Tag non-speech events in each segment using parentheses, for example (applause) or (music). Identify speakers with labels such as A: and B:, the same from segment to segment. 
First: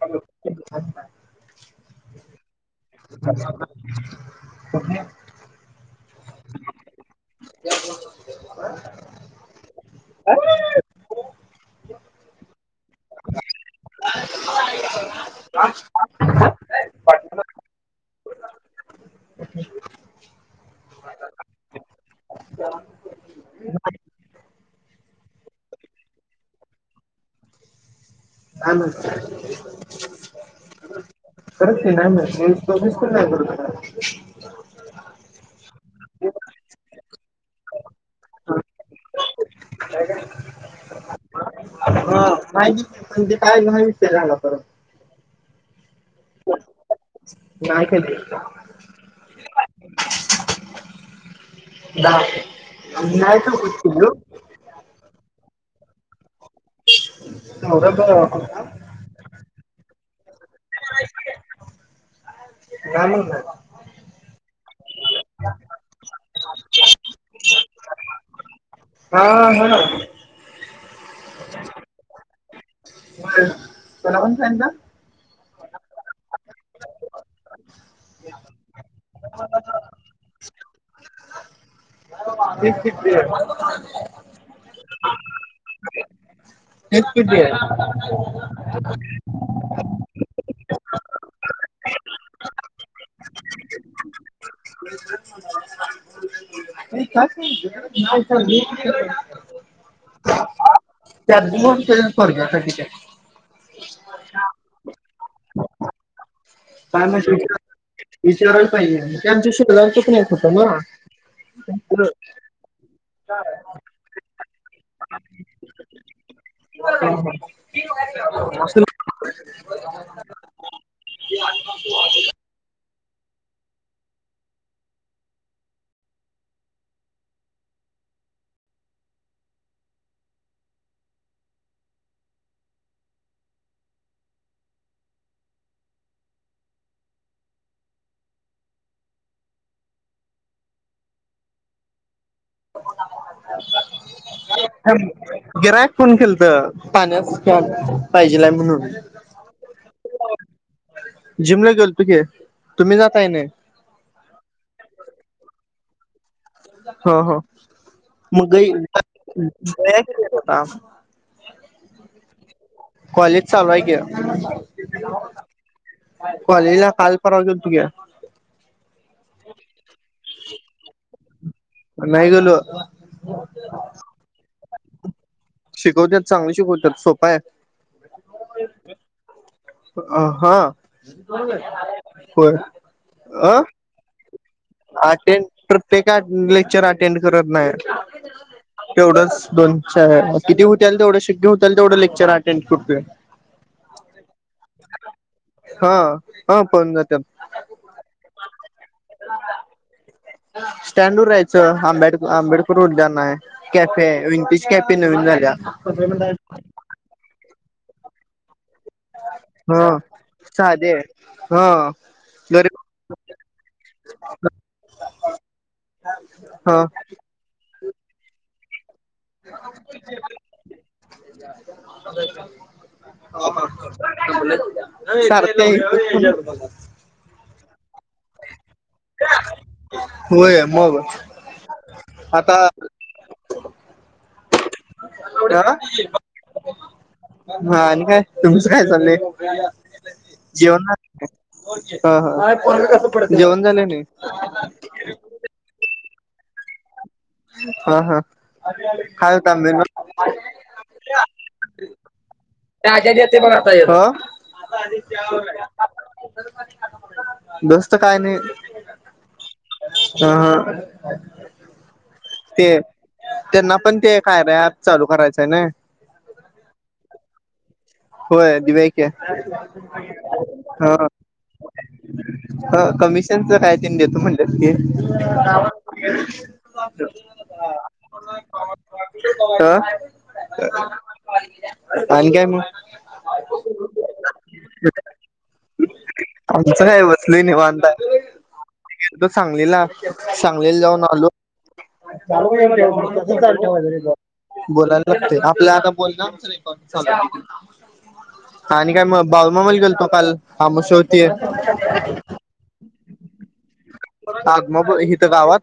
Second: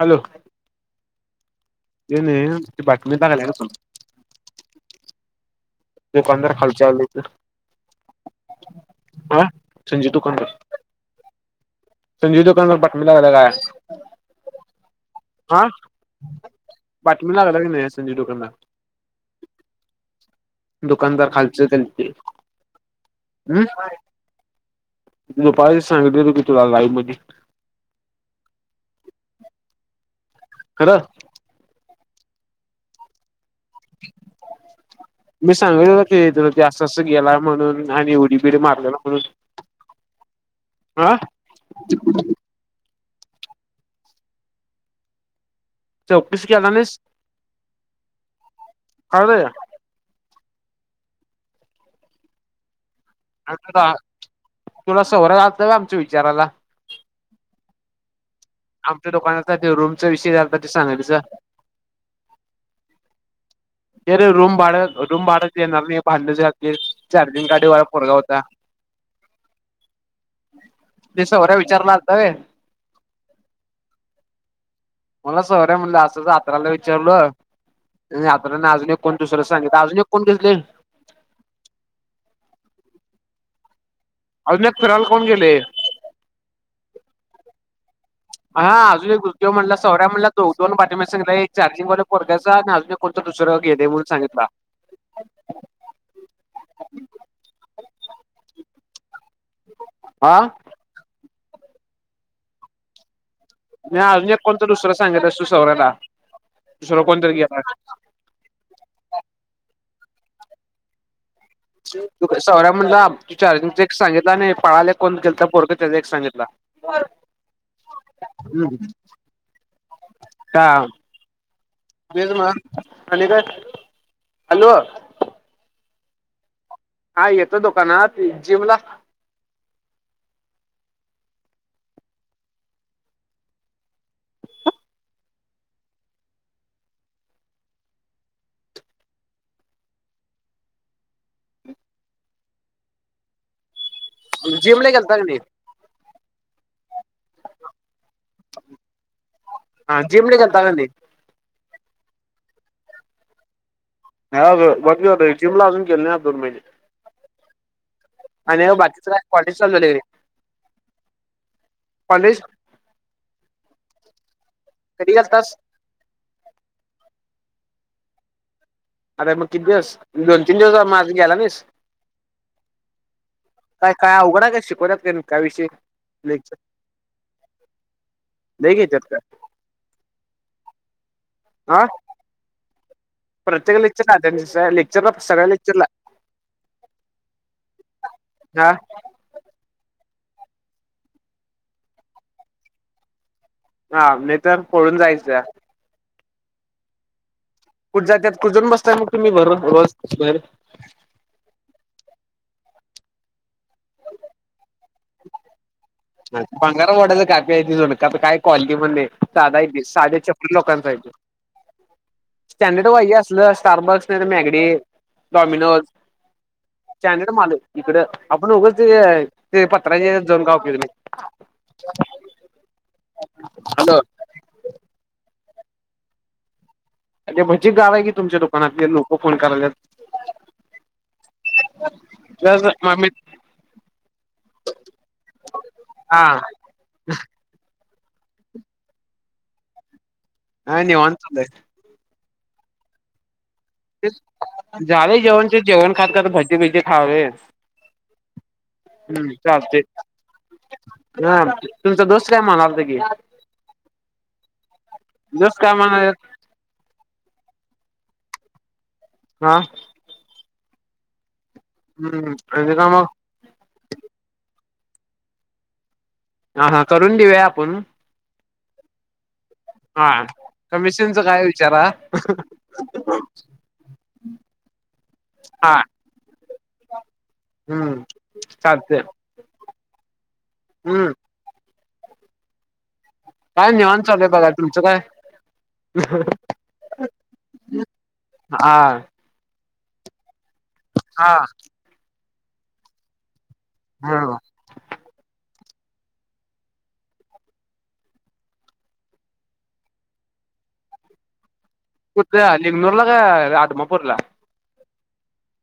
A: Hello
B: (inaudible)
A: ते नाही, बातमी चांगली हाय का बसून.
B: (inaudible)
A: दुकानदार खालचे आले तर-
B: त्या (inaudible)
A: हा संजी दुकान संजीव दुकान पटमलालाग आहे काय. पाठीमाग लागला काय नाही. (unintelligible) (inaudible) दुकानदार खालच ते हम्- नु पा सांगले होत की तुला लाई म्हणेे
B: हम
A: खरां
B: करत त नाही म वस त वीस तर नाही करू
A: मी सांगल होत क तु जास्त असं गेला म्हणून आणि उडी बिडी
B: काय
A: मारलेला म्हणून हा
B: हा माती म्हणजे काय नाहीित ते चांगा परत
A: चवकशी केला नाहीस
B: कायक
A: अग वय
B: दयत कुतो
A: तुला सोरां जातं का आमच्या विचाराला
B: मझ तो
A: आमच्या दुकानासाठी रूम विषय झालता ते सांगालचा
B: नाही म्हणला
A: अरे रूम भाडत रूम बाढत येणार नाही भांडच्या खातर चार्जिंग गाडी वा फोरगा होता
B: हा ह ना
A: दिस वऱ्या विचारलाताय
B: कोला पण फ ना
A: मला सोर्या म्हणलं असंत्राला विचारलं आ अजून एक को दुसऱला सांगितलं अजून एक कोण घेतले
B: श
A: अजूनक फिराल कोण गेले
B: हेेततीे
A: किं म्हणला सौऱ्याणला दो दोन बातम्या सगितत एक चार्जिंगवाले पोर्याचा आणि अजून एक कोणं दुसरं गेणून सांगितला
B: का
A: आा
B: त्या दोन स्वर्गासाठी त्या
A: नाहीी अजून एक कोणता दुसरा सांगितत असू सौरा्याला
B: काय नाही विचार विचाराला पाहिजे म्हणजे आम शेजारचच नाहीेत होत ना
A: सौरा्या म्हणला तुझ अज एक सांगितला आणि पळाले कोण गेल तर बोरक त्याचा एक सांगितला
B: हो ह
A: हम्म
B: ह
A: म आणि का हॅलो हा येतं दुकानात जिमला जिमला गेलता का नाही
B: गिराक कोण खेळत पाण्यास पाहिजे लाय म्हणून
A: हा जिमडीकंतगनी
B: जिमला गेल तुके तुम्ही जाताय नाही
A: मज वे जलाजून केलले दोनमनने
B: हा हा मगग
A: बाकीच काय कॉलेज चालू झालंय
B: होता
A: कॉलेज
B: कॉलेज चालवाय क
A: कधी गेलतास
B: कलेला कालरावाज तुे
A: अरे मग किती दिवस दोन तीन दिवस माझा गेला नाहीस
B: नाहीही गलो
A: काय काय अवघड आहे काय शिकवत्यात काय काय विषय
B: शिकवत चांगली शिकवत सोपाय ब
A: लई घेतात का?
B: अ हा
A: हा
B: होय अह
A: (unintelligible)
B: अटेंड
A: लेक्चरला
B: प्रत्येक लेक्चर अटेंड करत नाही
A: हा
B: तेवढंच दोन अच्छा किती होतीलल तेवढं शक्य होतीलल तेवढ क्चर अटेंड करतोय.
A: हा नाही तर पळून जायचं
B: हा हा पळुन जातात.
A: कुठ जात त्यात कुजून बसताय मग तुम्ही बर बर
B: स्टँडवर रहायचं आंबेड आंबेडकर उद्यान आहे. कॅफे आहे इंटिश कॅफे ते नवीन झाल्या.
A: भंगारा वडाचं कॅफे आहे ते सोड कॉलनीमध्ये साध आहे
B: ह
A: साधे छप्परी लोकांचा
B: साधे
A: आहे ते
B: ह
A: स्टँडर्ड
B: गरीब
A: पाहिजे असलं स्टारबक्स नाहीतर मॅगडी, डॉमिनोज
B: ह
A: स्टॅंडर्ड माल आहे इकड आपण उगच ते ते पत्रांच्या हेचात जाऊन काय उपयोग नाही.
B: हा हा (inaudible)
A: हॅलो
B: (unintelligible) (unintelligible) (unintelligible)
A: अ भजी गारय की तुमच्या दुकानातले लोक फोन कराल्यात.
B: होय मग आता
A: त्या म (unintelligible)
B: हा
A: हा
B: (unintelligible) हा आणि काय तुमचं काय चाललंय?
A: हा
B: जेवण
A: निवांत
B: झालं
A: चाललंय
B: काय? ह हा जेवण झालय?.
A: तेच झाले जेवण जेवण खात खात भजी बिजी खायलोय.
B: हा हा खाय कामदल
A: चालतंय
B: (unintelligible) (inaudible) (unintelligible)
A: हा तुमचा दोस्त काय म्हणालता की
B: हा
A: दोस्त काय म्हणाल्यात
B: बसतो काय नाही.
A: हां
B: हं हं
A: हम्म
B: ते
A: आणि का मग
B: त्यांना पण ते काय बाय अँप चालू करायचंय ना?
A: हां हां करून देऊया आपण
B: होय दिवूया (unintelligible) की
A: हा
B: ह
A: कमिशनचा काय विचारा
B: ह कमिशनच काय तनी देतो म्हणल्यात की
A: हा हम्म चालतंय
B: ह
A: हम्म
B: आणि काय मग
A: काय निवांत चालू आहे बघा तुमचं काय?
B: आमचं काय बसलोय निवांत
A: हा
B: त सांगलीला सांगलीला जाऊन आलो.
A: हा ह
B: बोलायला लागते आपला आता बोलणं रेकॉर्डिंग चालुय आणि काय मग बाळूमामा ला गेलतो काल अमावशा होती.
A: कुठ लिंगनूरला का अदमापूरला?
B: आग मग इथं गावात?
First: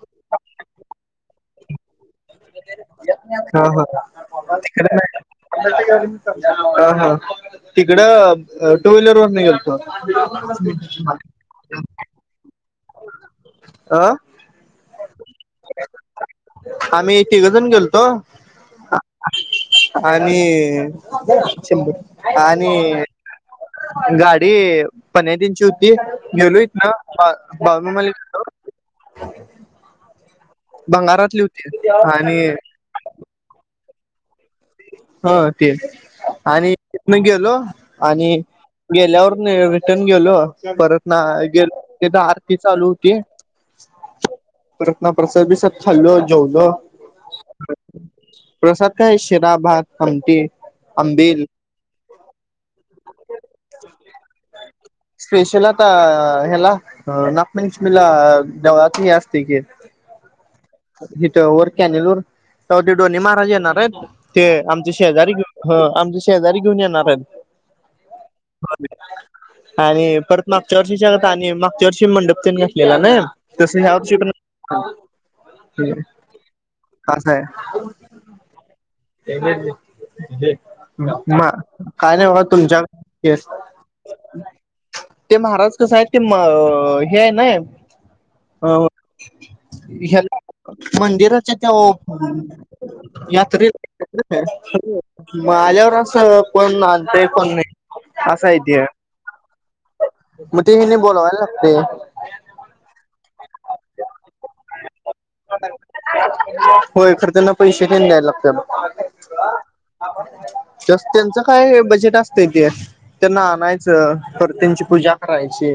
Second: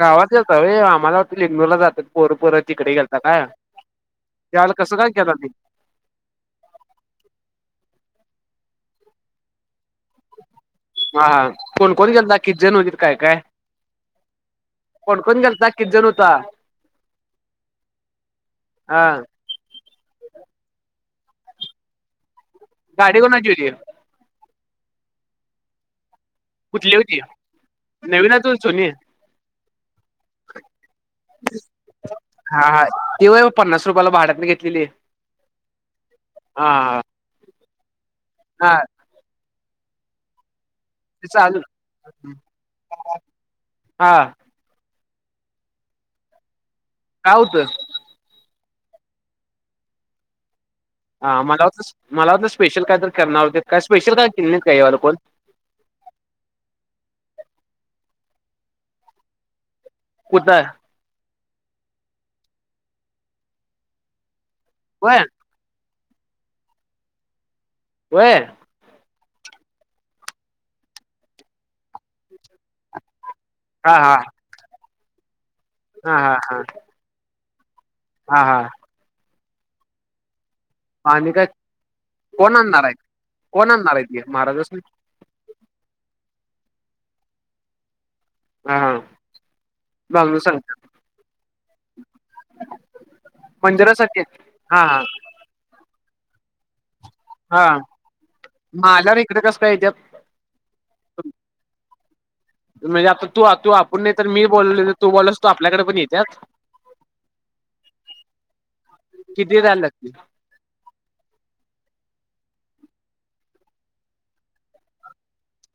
A: गावात गेलता होय आम्हाला वाटलं लिंगनुरला जाततत पोरपोर तिकडे गेलता काय
B: हा
A: त्याला कसं काय केला लल
B: ह ह तिकडं टू व्हीलरनं गेलतो.
A: हा हा कोणकोण गेलता किती जण वगैर काय काय
B: अ -
A: कोण कोण गेल
B: आम्ही तिघजन गेलतो
A: हा
B: (inaudible) आणि शंब आणि
A: गाडी कोणाची होती
B: गाडी पन दिनची (unintelligible) होती गेलो इथनं बा मलिक
A: तु जुनी
B: बभंगारातली होती आणि
A: तीवय पन्नास रुपयाला भाडतनं घेतली.
B: ह ती
A: हा
B: आणि
A: हा
B: तीतनं गेलो आणि
A: हा
B: गेल्यावर नं रिटर्न गेलो परत ना
A: ते चालू
B: गे तिथ आरती चालू होती.
A: हा
B: परत्न प्रसाद बीसाद खाल्लो जेवलो
A: काय होतय?
B: प्रसाद काय शिरा, भात, आमटी
A: हा
B: आंबील
A: मला वाटलं मला वाटलं ना स्पेशल काय तर करणार आते काय स्पेशल कायित का याला कोण
B: स्पेशल आता ह्याला नागपंचमी देवळात हे असतय की
A: कुठं
B: हिथ वर कॅनल वर ते डोन्नी महाराज येणार आहेत ते आमचे
A: होय
B: शेजारी घेऊ ह आमच्या शेजारी घेऊन येणार आहेत
A: कुह
B: आणि परत मागच्या वर्षी सांगत आणि मागच्या वर्ष मंडप तन घसलेला ना तस
A: हा
B: ह त
A: हा
B: प
A: हा हा हा
B: कास आहे
A: हा हा
B: ए काय
A: आणि काय
B: नाही म
A: कोण
B: तुमच्या
A: आणणार आहेत कोण आणणार आहेत ते महाराजासनी
B: ते महाराज कसं आहेत ते हे आहे ना
A: हा
B: हो
A: हा बांगडू सांगतात
B: मंदिराच्या त्या यात्र
A: मंदिरासाठी हा हा
B: माल्यावर असं कोण आणतय पण
A: हा
B: नाही असं आहेती
A: मग आल्यावर इकडे कसं काय येत्यात
B: मग तेही नाही बोलावायला लागते
A: म्हणजे आता तू तू आपण नाही तर मी बोलले तू बोलला
B: होय ए खर त्यांना पैसे देन द्यायला लागत म
A: किती दल लागली
B: त्यांचं काय बजेट असतंय ते त्यांना आणायचं पर त्यांची पूजा करायची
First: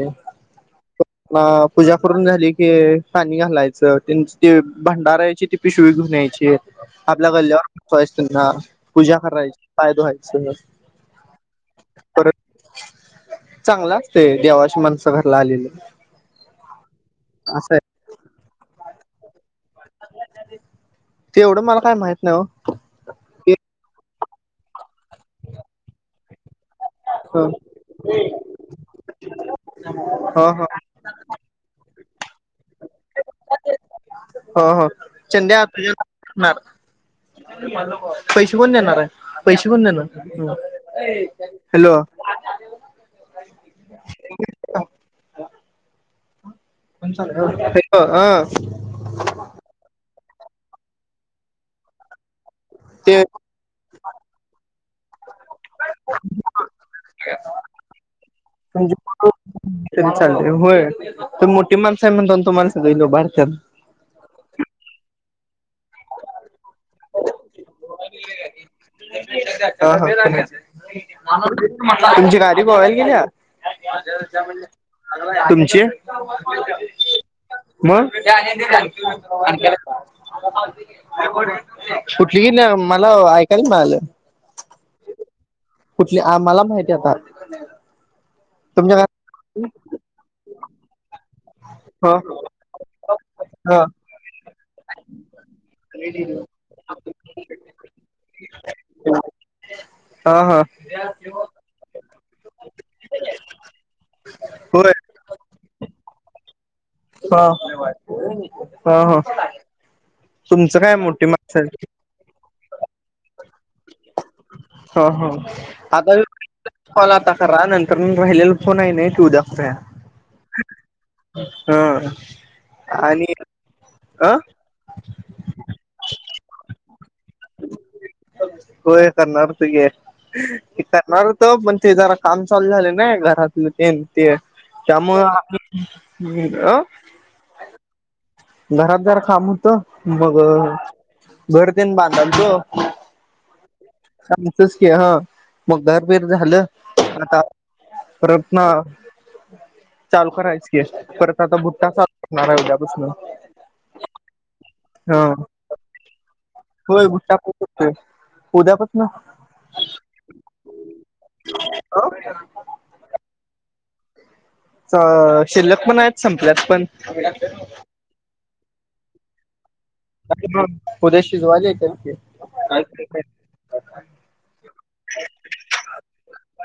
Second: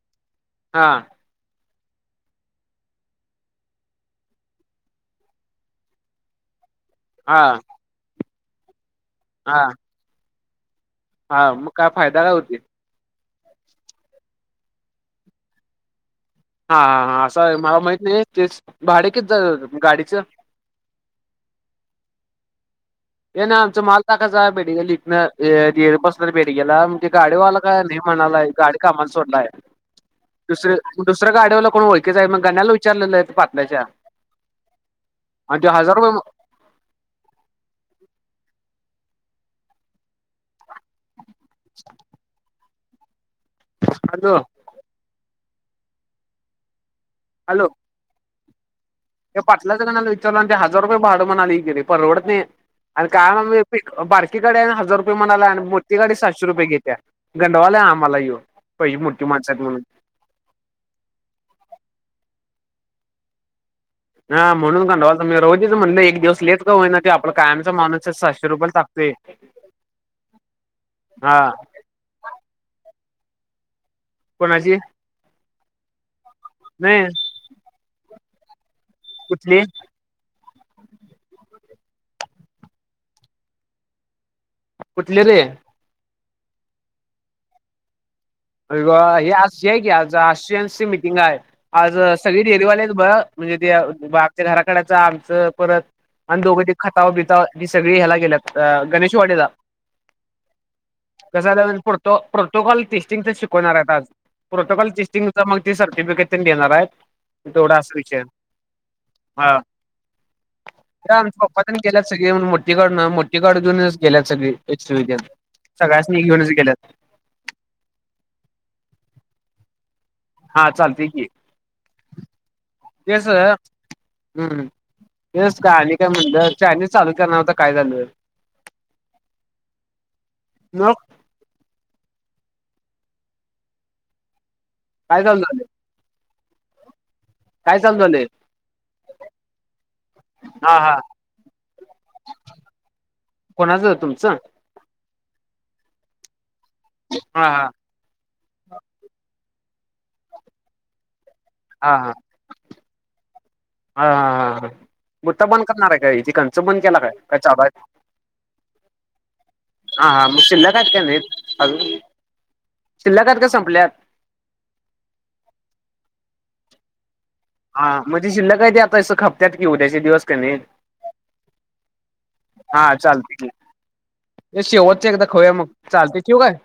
A: हां
B: अ पूजा करून झाली की पाणी घालायचं ते भंडारायची ते पिशवी घेनयची आपल्या
A: हा
B: गल्ल्यावरय त्यांना पूजा
A: हा
B: करायची पाय ववायचं
A: हा मग काय फायदाला होते
B: चांगलं असते देवाशी माणसं घराला आलेली
A: हा ह हा असं मला माहित नाही ते भाडे किती ज गाडीच
B: ते एवढं मला काय माहित नाही हो
A: हे ना आमचा माल टाकायचा बेडगला लििकणं बसला बेडग्याला
B: हो
A: गाडेवाला काय नाही म्हणालाय गाडी का आम्हाला सोडलाय
B: हो हो
A: दुसरे दुसऱ्या गाड्यावरला कोण ओळखच आहे मग गण्या्याला विचारलेलं आहे पाातल्या्याच्या
B: हो हो ंड्या आत पैसे कोण देणार आहे पैसे कोण देणार हॅलो
A: हॅलो
B: कोणल
A: ते पाटलंच कला विचारलं आणि ते हजार रुपये भाडं म्हणा आली गेली पण रवडत नाही आणि
B: ते
A: काय म बारकीकडे्या हजार रुपये म्हणाला मोती गाडी सातशे रुपये घेत्या गंडवाल्या आम्हाला येऊन
B: म्हणजे चाल होय त मोठी माणस आहे म्हण दोन तो माणस गेलो बारत्यान
A: ह म्हणून कंडवा मी रोजीच म्हणले एक दिवसले का होई ना ते आप कायमचा माणस सशे रुपयालाा
B: यच
A: हा
B: मान तुमची गाडी बोवायला गेली
A: कोणाची
B: तुमची
A: नाही
B: मग
A: कुठली
B: कुठली कि नाही मला ऐकायला म्हणालं
A: कुठले रे
B: कुठली मला माहिती आता तुमच्या
A: अर
B: घरात
A: हे आज की आज आशियान ची मीटिंग आहे आज
B: ह
A: सगळी डेरीवालेच बघ म्हणजे ते
B: ह
A: आगच्या घराकडच आमचं परत आणि दोघं त खताव बिताव ही सगळी ह्याला गेल्यात गणेशवाडेला
B: हा हा
A: कसा जाोो प्रोतो कॉल तस शिकवणार आहेत आज प्रोटोकॉल
B: होय
A: टेस्टिंग मग ते सर्टिफिकेट घेणार
B: ह
A: आहेत तेवढा विच
B: ह ह
A: हा
B: तुमचं काय
A: त्या
B: मोठी
A: आमच्या
B: माणसं
A: पप्पात ग
B: आहे
A: केलं सग मोठी गड ना मोठी गड घेऊनच गेल्यात सगळे एस
B: ह
A: विद्या
B: ह
A: सगळ्याच
B: आता
A: म घेऊनच गेल्यात
B: कॉल आता करा नंतर राहिलेला फोन आहे ना की उद्या फ्या
A: हा चालतंय
B: हो
A: तेस हम्म तेस गणी का म्हर नी चालू करणार होता काय झालं
B: होय तरनार
A: मग
B: त घना पण ते जरा काम चालू झाले ना घरातलं ते ते त्यामु
A: काय चालू झालं
B: ह् अ
A: काय चालू झालंय
B: घरात जरा काम होत मग
A: हा हा
B: घर तेन बांधाल त
A: कोणाचं हो तु
B: ांसस की हा मग घरबिर झालं आता
A: हा हा
B: परत ना चालू करायच की परत आता भुट्टा चालू नाय जा बस ना
A: ह ह गुद्ता बंद करणार आहे का इथिक च बंद केला
B: होय
A: काय
B: भुट्टा
A: काय
B: पण
A: चाबा
B: करतोय उद्यापासन
A: हा हा मग शिल्लकत काय नाही अजून शिल्लकत काय संपल्या
B: अ शिल्लक पण आहेत संपल्यात पण
A: हा म्हणजे शिल्ल काय ते आतायं ख त्यात कि उद्याचे दिवस का नाही
B: उद्या शिजवायला येत्यात की
A: हा चालते क शेवटचे एकदा खवया मग चालते शेव काय